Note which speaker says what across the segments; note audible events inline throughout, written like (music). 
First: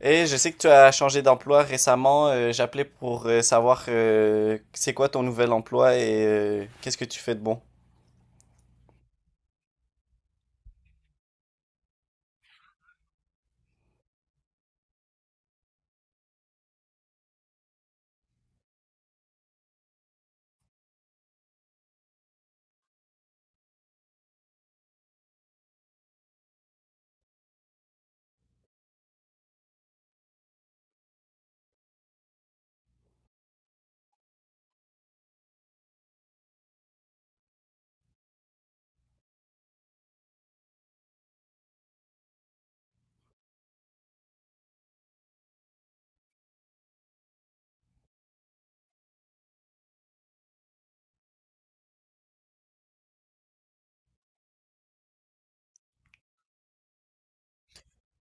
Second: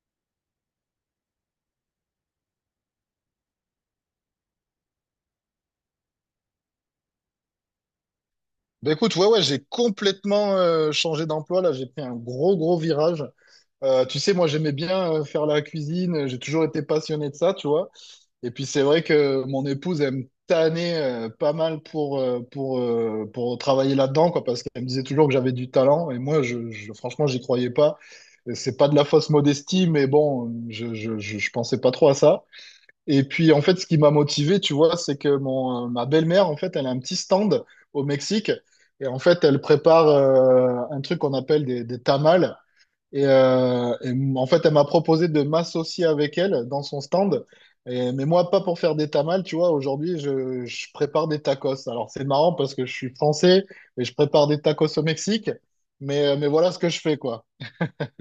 Speaker 1: Et je sais que tu as changé d'emploi récemment. J'appelais pour savoir c'est quoi ton nouvel emploi et qu'est-ce que tu fais de bon.
Speaker 2: Bah écoute, ouais, ouais, j'ai complètement changé d'emploi. Là, j'ai pris un gros, gros virage. Tu sais, moi, j'aimais bien faire la cuisine. J'ai toujours été passionné de ça, tu vois. Et puis, c'est vrai que mon épouse, elle me tannait pas mal pour travailler là-dedans, quoi, parce qu'elle me disait toujours que j'avais du talent. Et moi, je, franchement, j'y croyais pas. Et c'est pas de la fausse modestie, mais bon, je pensais pas trop à ça. Et puis, en fait, ce qui m'a motivé, tu vois, c'est que ma belle-mère, en fait, elle a un petit stand au Mexique. Et en fait, elle prépare un truc qu'on appelle des tamales. Et en fait, elle m'a proposé de m'associer avec elle dans son stand. Mais moi, pas pour faire des tamales, tu vois. Aujourd'hui, je prépare des tacos. Alors, c'est marrant parce que je suis français et je prépare des tacos au Mexique. Mais voilà ce que je fais, quoi.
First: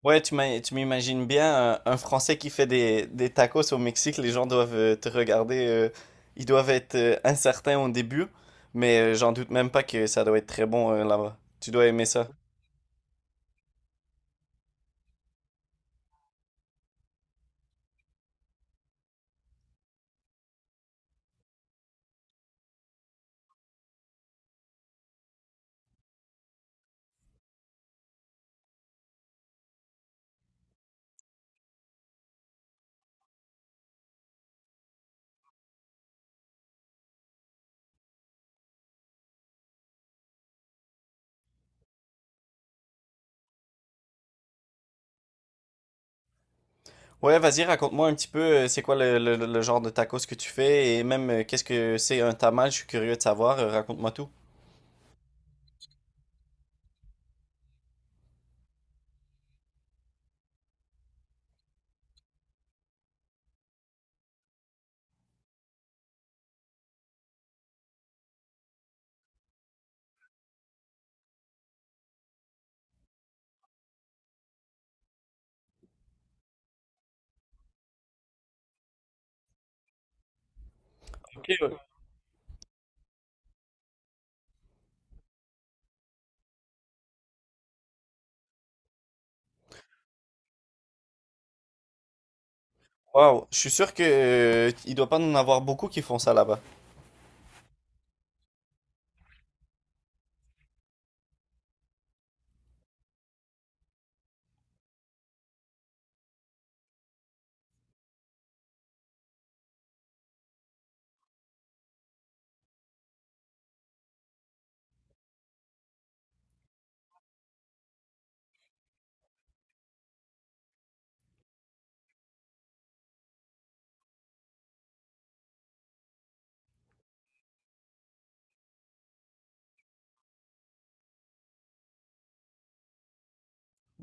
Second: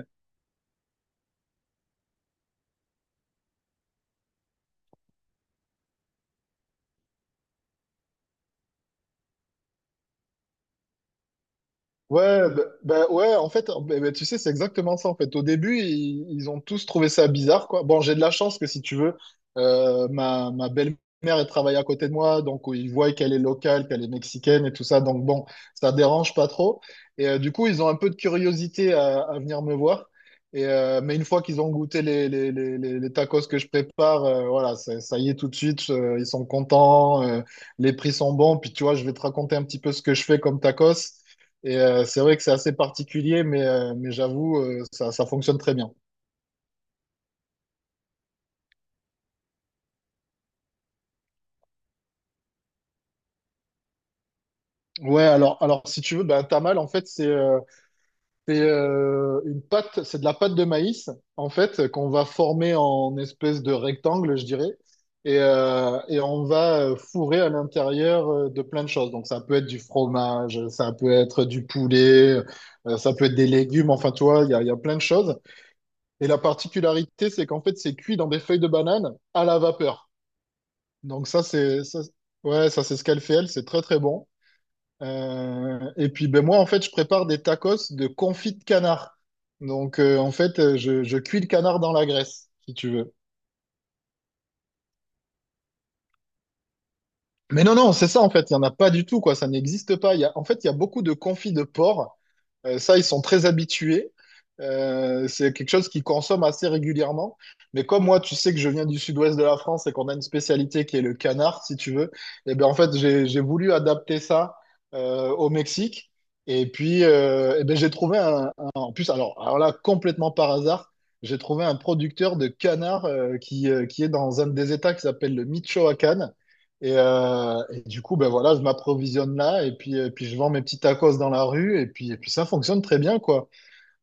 Speaker 1: Ouais, tu m'imagines bien un Français qui fait des tacos au Mexique. Les gens doivent te regarder. Ils doivent être incertains au début, mais j'en doute même pas que ça doit être très bon là-bas. Tu dois aimer ça.
Speaker 2: Ouais, bah, bah ouais, en fait, bah, bah, tu sais, c'est exactement ça, en fait. Au début, ils ont tous trouvé ça bizarre, quoi. Bon, j'ai de la chance que, si tu veux, ma belle-mère, elle travaille à côté de moi, donc ils voient qu'elle est locale, qu'elle est mexicaine et tout ça, donc bon, ça dérange pas trop. Et du coup, ils ont un peu de curiosité à venir me voir. Mais une fois qu'ils ont goûté les tacos que je prépare, voilà, ça y est tout de suite, ils sont contents, les prix sont bons. Puis tu vois, je vais te raconter un petit peu ce que je fais comme tacos. Et c'est vrai que c'est assez particulier, mais j'avoue, ça fonctionne très bien.
Speaker 1: Ouais, vas-y, raconte-moi un petit peu c'est quoi le genre de tacos que tu fais et même qu'est-ce que c'est un tamal. Je suis curieux de savoir. Raconte-moi tout.
Speaker 2: Ouais, alors si tu veux, ben, tamal, en fait, c'est une pâte, c'est de la pâte de maïs, en fait, qu'on va former en espèce de rectangle, je dirais. Et on va fourrer à l'intérieur de plein de choses. Donc, ça peut être du fromage, ça peut être du poulet, ça peut être des légumes. Enfin, tu vois, il y a plein de choses. Et la particularité, c'est qu'en fait, c'est cuit dans des feuilles de banane à la vapeur. Donc ça, c'est ça, ouais, ça c'est ce qu'elle fait elle, c'est très très bon. Et puis ben moi en fait, je prépare des tacos de confit de canard. Donc en fait, je cuis le canard dans la graisse, si tu veux.
Speaker 1: Waouh, je suis sûr que il doit pas en avoir beaucoup qui font ça là-bas.
Speaker 2: Mais non non, c'est ça en fait, il y en a pas du tout quoi, ça n'existe pas. En fait, il y a beaucoup de confit de porc. Ça, ils sont très habitués. C'est quelque chose qu'ils consomment assez régulièrement. Mais comme moi, tu sais que je viens du sud-ouest de la France et qu'on a une spécialité qui est le canard, si tu veux, et bien en fait, j'ai voulu adapter ça au Mexique. Et puis, eh ben, j'ai trouvé un- en plus, alors là, complètement par hasard, j'ai trouvé un producteur de canard qui est dans un des États qui s'appelle le Michoacán. Et du coup, ben voilà, je m'approvisionne là et puis je vends mes petits tacos dans la rue et puis ça fonctionne très bien, quoi.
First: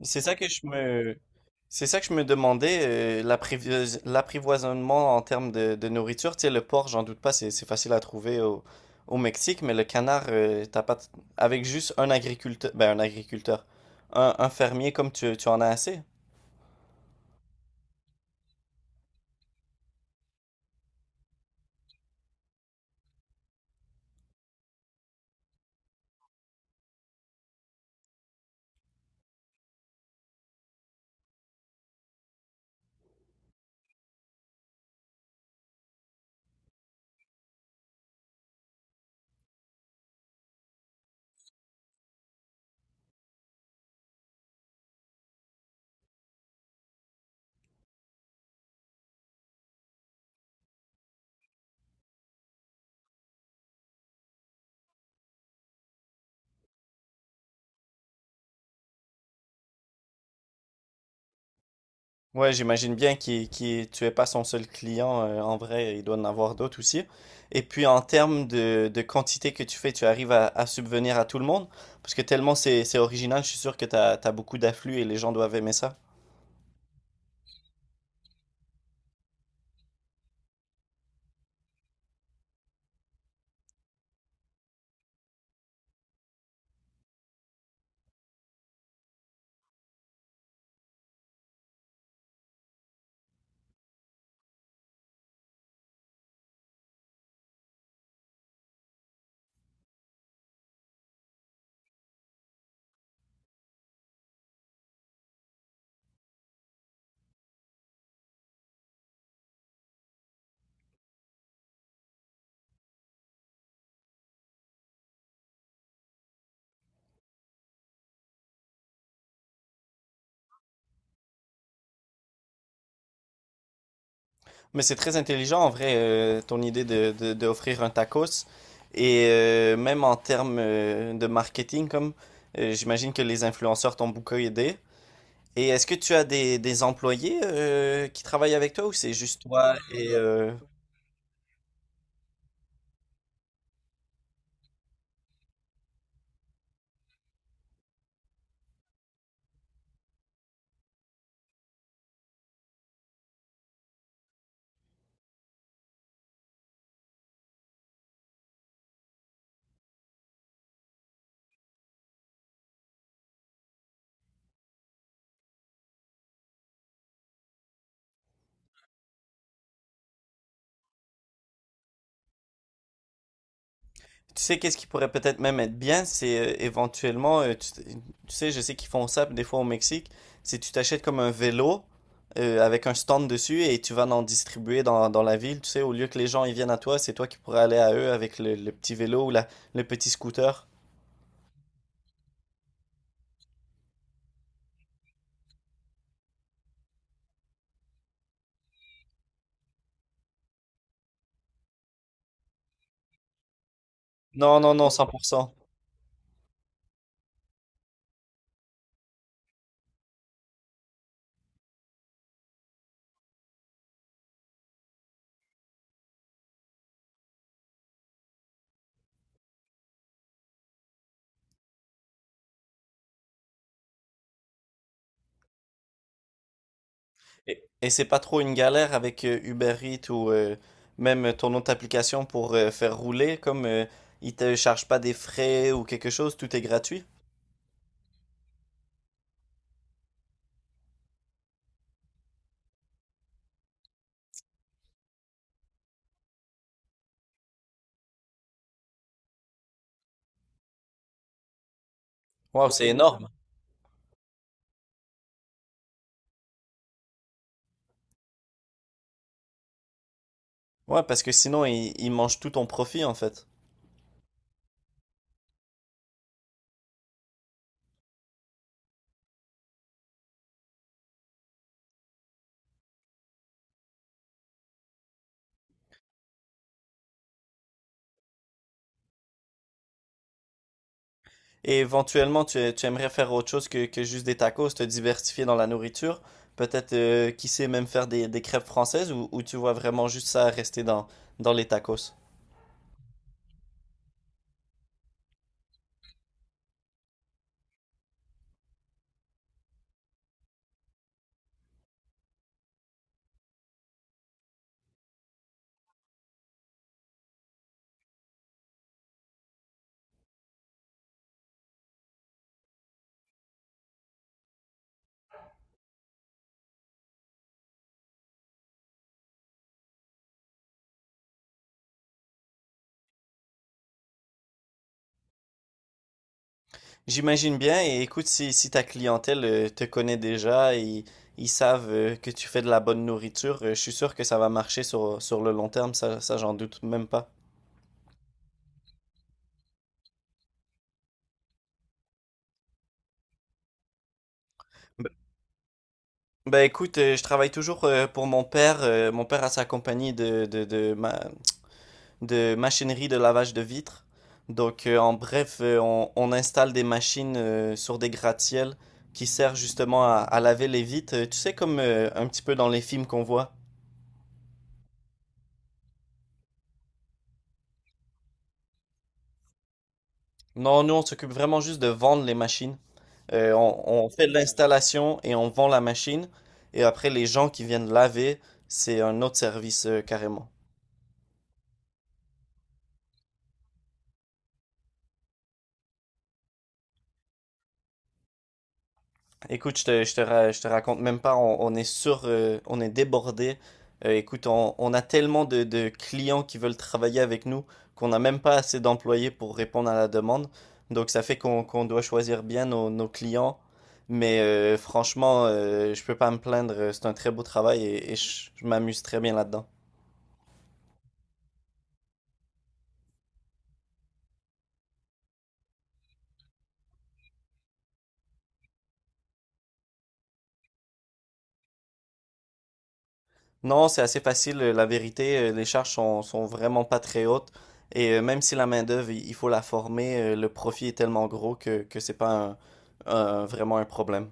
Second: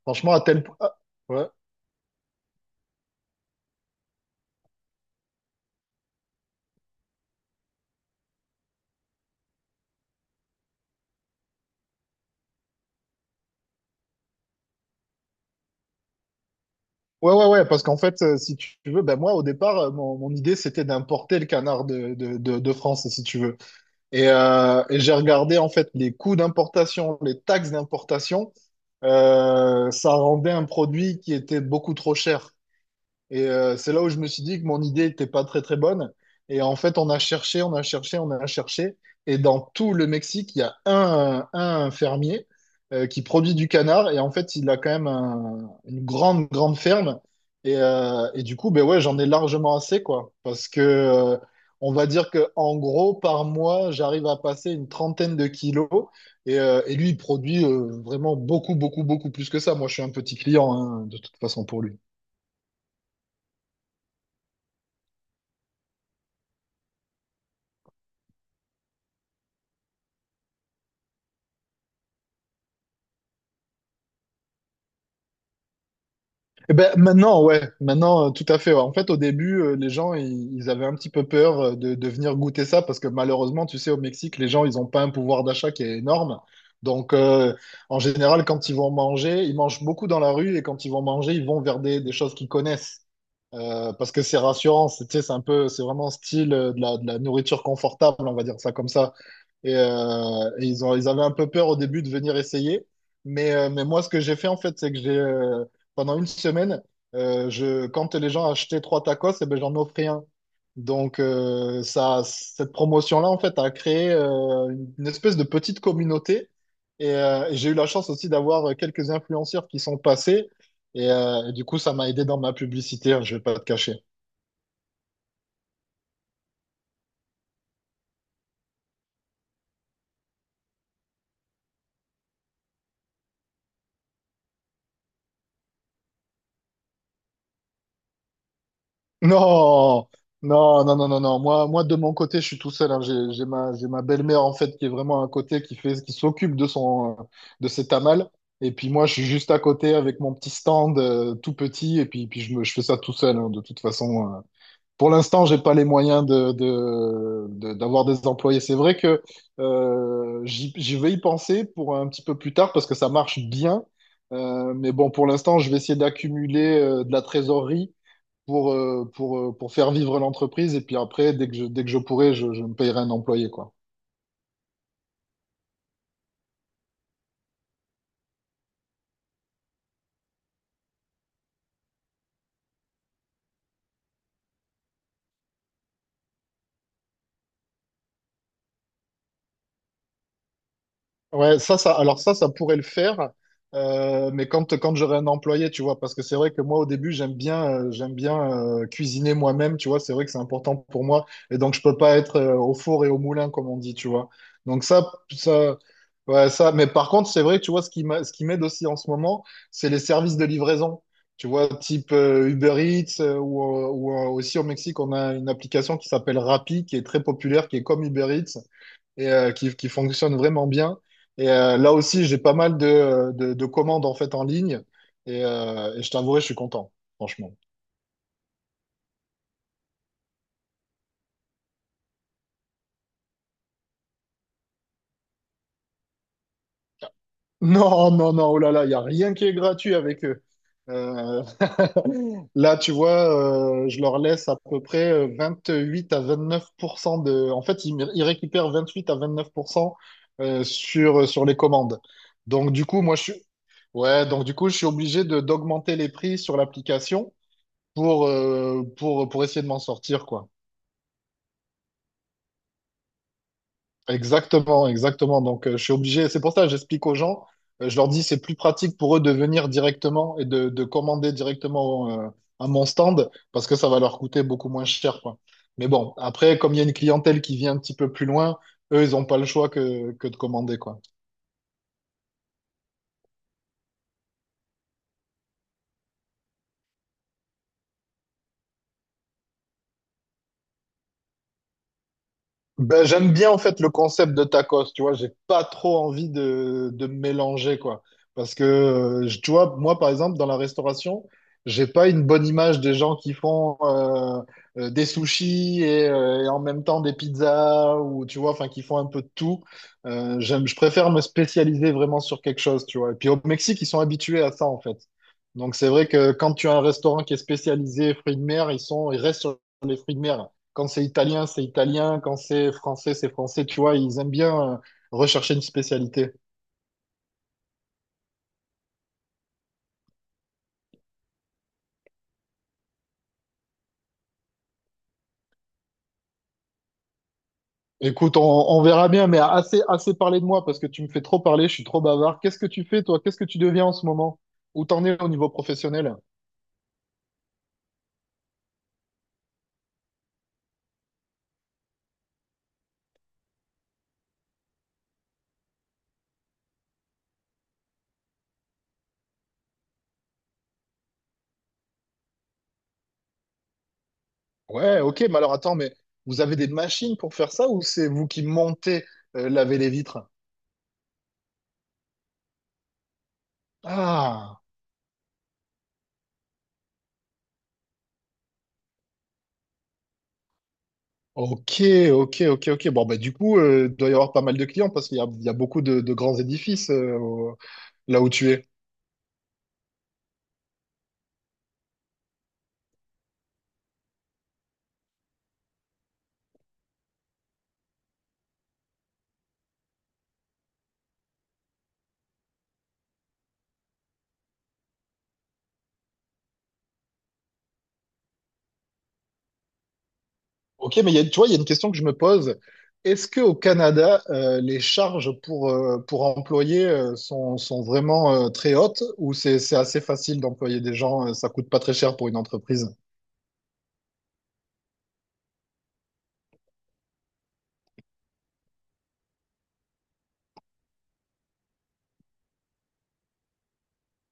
Speaker 1: C'est
Speaker 2: Franchement,
Speaker 1: ça
Speaker 2: à
Speaker 1: que
Speaker 2: tel
Speaker 1: je
Speaker 2: point. Ah,
Speaker 1: me,
Speaker 2: ouais.
Speaker 1: c'est ça que je me demandais, l'l'apprivoisonnement en termes de nourriture. Tu sais, le porc, j'en doute pas, c'est facile à trouver au Mexique, mais le canard, t'as pas, t- avec juste un agriculteur, ben un agriculteur, un fermier comme tu en as assez.
Speaker 2: Ouais, ouais, ouais, parce qu'en fait, si tu veux, ben moi, au départ, mon idée, c'était d'importer le canard de France, si tu veux. Et j'ai regardé, en fait, les coûts d'importation, les taxes d'importation. Ça rendait un produit qui était beaucoup trop cher. Et c'est là où je me suis dit que mon idée n'était pas très très bonne. Et en fait, on a cherché, on a cherché, on a cherché. Et dans tout le Mexique, il y a un fermier qui produit du canard. Et en fait, il a quand même une grande, grande ferme. Et du coup, ben ouais, j'en ai largement assez, quoi. Parce que on va dire que en gros, par mois, j'arrive à passer une trentaine de kilos. Et lui, il produit vraiment beaucoup, beaucoup, beaucoup plus que ça. Moi, je suis un petit client, hein, de toute façon, pour lui.
Speaker 1: Ouais, j'imagine bien tu es pas son seul client. En vrai, il doit en avoir d'autres aussi. Et puis, en termes de quantité que tu fais, tu arrives à subvenir à tout le monde? Parce que tellement c'est original, je suis sûr que tu as, beaucoup d'afflux et les gens doivent aimer ça.
Speaker 2: Eh ben, maintenant, ouais, maintenant, tout à fait. Ouais. En fait, au début, les gens, ils avaient un petit peu peur de venir goûter ça parce que malheureusement, tu sais, au Mexique, les gens, ils n'ont pas un pouvoir d'achat qui est énorme. Donc, en général, quand ils vont manger, ils mangent beaucoup dans la rue et quand ils vont manger, ils vont vers des choses qu'ils connaissent. Parce que c'est rassurant, c'est tu sais, c'est un peu, c'est vraiment style de la nourriture confortable, on va dire ça comme ça. Et ils avaient un peu peur au début de venir essayer. Mais moi, ce que j'ai fait, en fait, c'est que j'ai pendant une semaine, quand les gens achetaient trois tacos, eh ben, j'en offrais un. Donc, cette promotion-là, en fait, a créé une espèce de petite communauté. Et j'ai eu la chance aussi d'avoir quelques influenceurs qui sont passés. Et du coup, ça m'a aidé dans ma publicité, hein, je vais pas te cacher.
Speaker 1: Mais c'est très intelligent, en vrai, ton idée d'offrir un tacos. Et même en termes de marketing, comme j'imagine que les influenceurs t'ont beaucoup aidé. Et est-ce que tu as des employés qui travaillent avec toi ou c'est juste toi et...
Speaker 2: Non, non, non, non, non, non. Moi, de mon côté, je suis tout seul, hein. J'ai ma belle-mère en fait qui est vraiment à côté, qui s'occupe de ses tamales. Et puis moi, je suis juste à côté avec mon petit stand tout petit. Et puis je fais ça tout seul, hein. De toute façon, pour l'instant, j'ai pas les moyens d'avoir des employés. C'est vrai que j'y vais y penser pour un petit peu plus tard parce que ça marche bien. Mais bon, pour l'instant, je vais essayer d'accumuler de la trésorerie pour faire vivre l'entreprise. Et puis après, dès que je pourrai, je me payerai un employé, quoi.
Speaker 1: Tu sais, qu'est-ce qui pourrait peut-être même être bien, c'est éventuellement, tu sais, je sais qu'ils font ça des fois au Mexique, c'est tu t'achètes comme un vélo avec un stand dessus et tu vas en distribuer dans la ville, tu sais, au lieu que les gens ils viennent à toi, c'est toi qui pourrais aller à eux avec le petit vélo ou le petit scooter.
Speaker 2: Ouais, alors ça pourrait le faire, mais quand j'aurai un employé, tu vois, parce que c'est vrai que moi, au début, j'aime bien cuisiner moi-même, tu vois, c'est vrai que c'est important pour moi, et donc je peux pas être au four et au moulin, comme on dit, tu vois.
Speaker 1: Non, non,
Speaker 2: Donc
Speaker 1: non,
Speaker 2: ça,
Speaker 1: 100%.
Speaker 2: ça, ouais, mais par contre, c'est vrai que, tu vois, ce qui m'aide aussi en ce moment, c'est les services de livraison, tu vois, type Uber Eats, ou aussi au Mexique, on a une application qui s'appelle Rappi, qui est très populaire, qui est comme Uber Eats et qui fonctionne vraiment bien. Et là aussi, j'ai pas mal de commandes en fait en ligne. Et je t'avouerai, je suis content, franchement. (laughs)
Speaker 1: Et c'est pas trop une galère avec Uber Eats ou même ton autre application pour faire rouler, comme ils te chargent pas des frais ou quelque chose, tout est gratuit.
Speaker 2: Non, non, non, oh là là, il n'y a rien qui est gratuit avec eux. Euh, Là, tu vois, je leur laisse à peu près 28 à 29% de... En fait, ils récupèrent 28 à 29% sur les commandes.
Speaker 1: Waouh,
Speaker 2: Donc, du
Speaker 1: c'est
Speaker 2: coup, moi, je
Speaker 1: énorme.
Speaker 2: suis... Ouais, donc du coup, je suis obligé de d'augmenter les prix sur l'application. Pour essayer de m'en sortir, quoi.
Speaker 1: Ouais, parce que sinon, ils il mangent tout ton profit, en fait.
Speaker 2: Exactement, exactement. Donc, je suis obligé. C'est pour ça que j'explique aux gens. Je leur dis, c'est plus pratique pour eux de venir directement et de commander directement à mon stand parce que ça va leur coûter beaucoup moins cher, quoi. Mais bon, après, comme il y a une clientèle qui vient un petit peu plus loin, eux, ils n'ont pas le choix que de commander, quoi.
Speaker 1: Et éventuellement, tu aimerais faire autre chose que juste des tacos, te diversifier dans la nourriture. Peut-être, qui sait, même faire des crêpes françaises ou tu vois vraiment juste ça rester dans les tacos.
Speaker 2: Ben, j'aime bien en fait le concept de tacos, tu vois, j'ai pas trop envie de me mélanger quoi. Parce que tu vois, moi par exemple dans la restauration, j'ai pas une bonne image des gens qui font des sushis et en même temps des pizzas ou tu vois, enfin qui font un peu de tout. Je préfère me spécialiser vraiment sur quelque chose, tu vois. Et puis au Mexique, ils sont habitués à ça en fait. Donc c'est vrai que quand tu as un restaurant qui est spécialisé fruits de mer, ils restent sur les fruits de mer. Quand c'est italien, c'est italien. Quand c'est français, c'est français. Tu vois, ils aiment bien rechercher une spécialité.
Speaker 1: J'imagine bien, et écoute, si ta clientèle te connaît déjà et ils savent que tu fais de la bonne nourriture, je suis sûr que ça va marcher sur le long terme, ça j'en doute même pas.
Speaker 2: Écoute, on verra bien, mais assez, assez parlé de moi parce que tu me fais trop parler, je suis trop bavard. Qu'est-ce que tu fais, toi? Qu'est-ce que tu deviens en ce moment? Où t'en
Speaker 1: Ben,
Speaker 2: es au niveau professionnel?
Speaker 1: bah, écoute, je travaille toujours pour mon père. Mon père a sa compagnie de machinerie de lavage de vitres. Donc, en bref, on installe des machines sur des gratte-ciels qui servent justement à laver les vitres. Tu sais, comme un petit peu dans les films qu'on voit.
Speaker 2: Ouais, ok, mais alors attends, mais vous avez des machines pour faire ça ou c'est vous qui montez laver les vitres?
Speaker 1: Non, nous, on s'occupe vraiment juste de vendre les machines. On fait
Speaker 2: Ah!
Speaker 1: l'installation et on vend la machine. Et après, les gens qui viennent laver, c'est un autre service carrément.
Speaker 2: Ok, ok, ok, ok. Bon, bah, du coup, il doit y avoir pas mal de clients parce qu'il y a beaucoup de grands édifices là où tu es.
Speaker 1: Écoute, je te raconte même pas, on est sur, on est débordé. Écoute, on a tellement de clients qui veulent travailler avec nous qu'on n'a même pas assez d'employés pour répondre à la demande. Donc ça fait qu'on doit choisir bien nos clients. Mais franchement, je peux pas me plaindre, c'est un très beau travail et, je m'amuse très bien là-dedans.
Speaker 2: Ok, mais tu vois, il y a une question que je me pose. Est-ce que au Canada, les charges pour employer sont vraiment très hautes ou c'est assez facile d'employer des gens, ça coûte pas très cher pour une entreprise?
Speaker 1: Non, c'est assez facile. La vérité, les charges sont vraiment pas très hautes. Et même si la main-d'œuvre, il faut la former, le profit est tellement gros que c'est pas vraiment un problème.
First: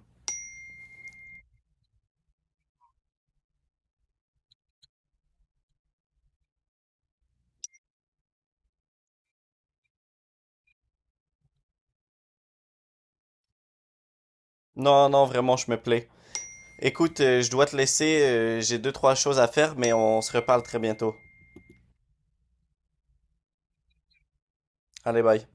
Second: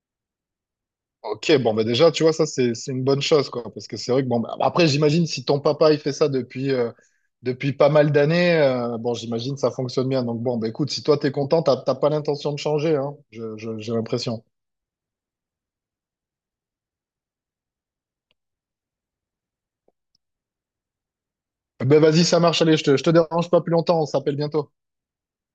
Speaker 2: Ok, bon, bah déjà, tu vois, ça, c'est une bonne chose, quoi. Parce que c'est vrai que, bon, bah, après, j'imagine, si ton papa, il fait ça depuis pas mal d'années, bon, j'imagine, ça fonctionne bien. Donc, bon, bah écoute, si toi, t'es content, t'as pas l'intention de changer, hein, j'ai l'impression.
Speaker 1: Non, non, vraiment, je me plais. Écoute, je dois te laisser. J'ai deux, trois choses à faire, mais on se reparle très bientôt.
Speaker 2: Ben, vas-y, ça marche, allez, je te dérange pas plus longtemps, on s'appelle bientôt.
Speaker 1: Allez, bye.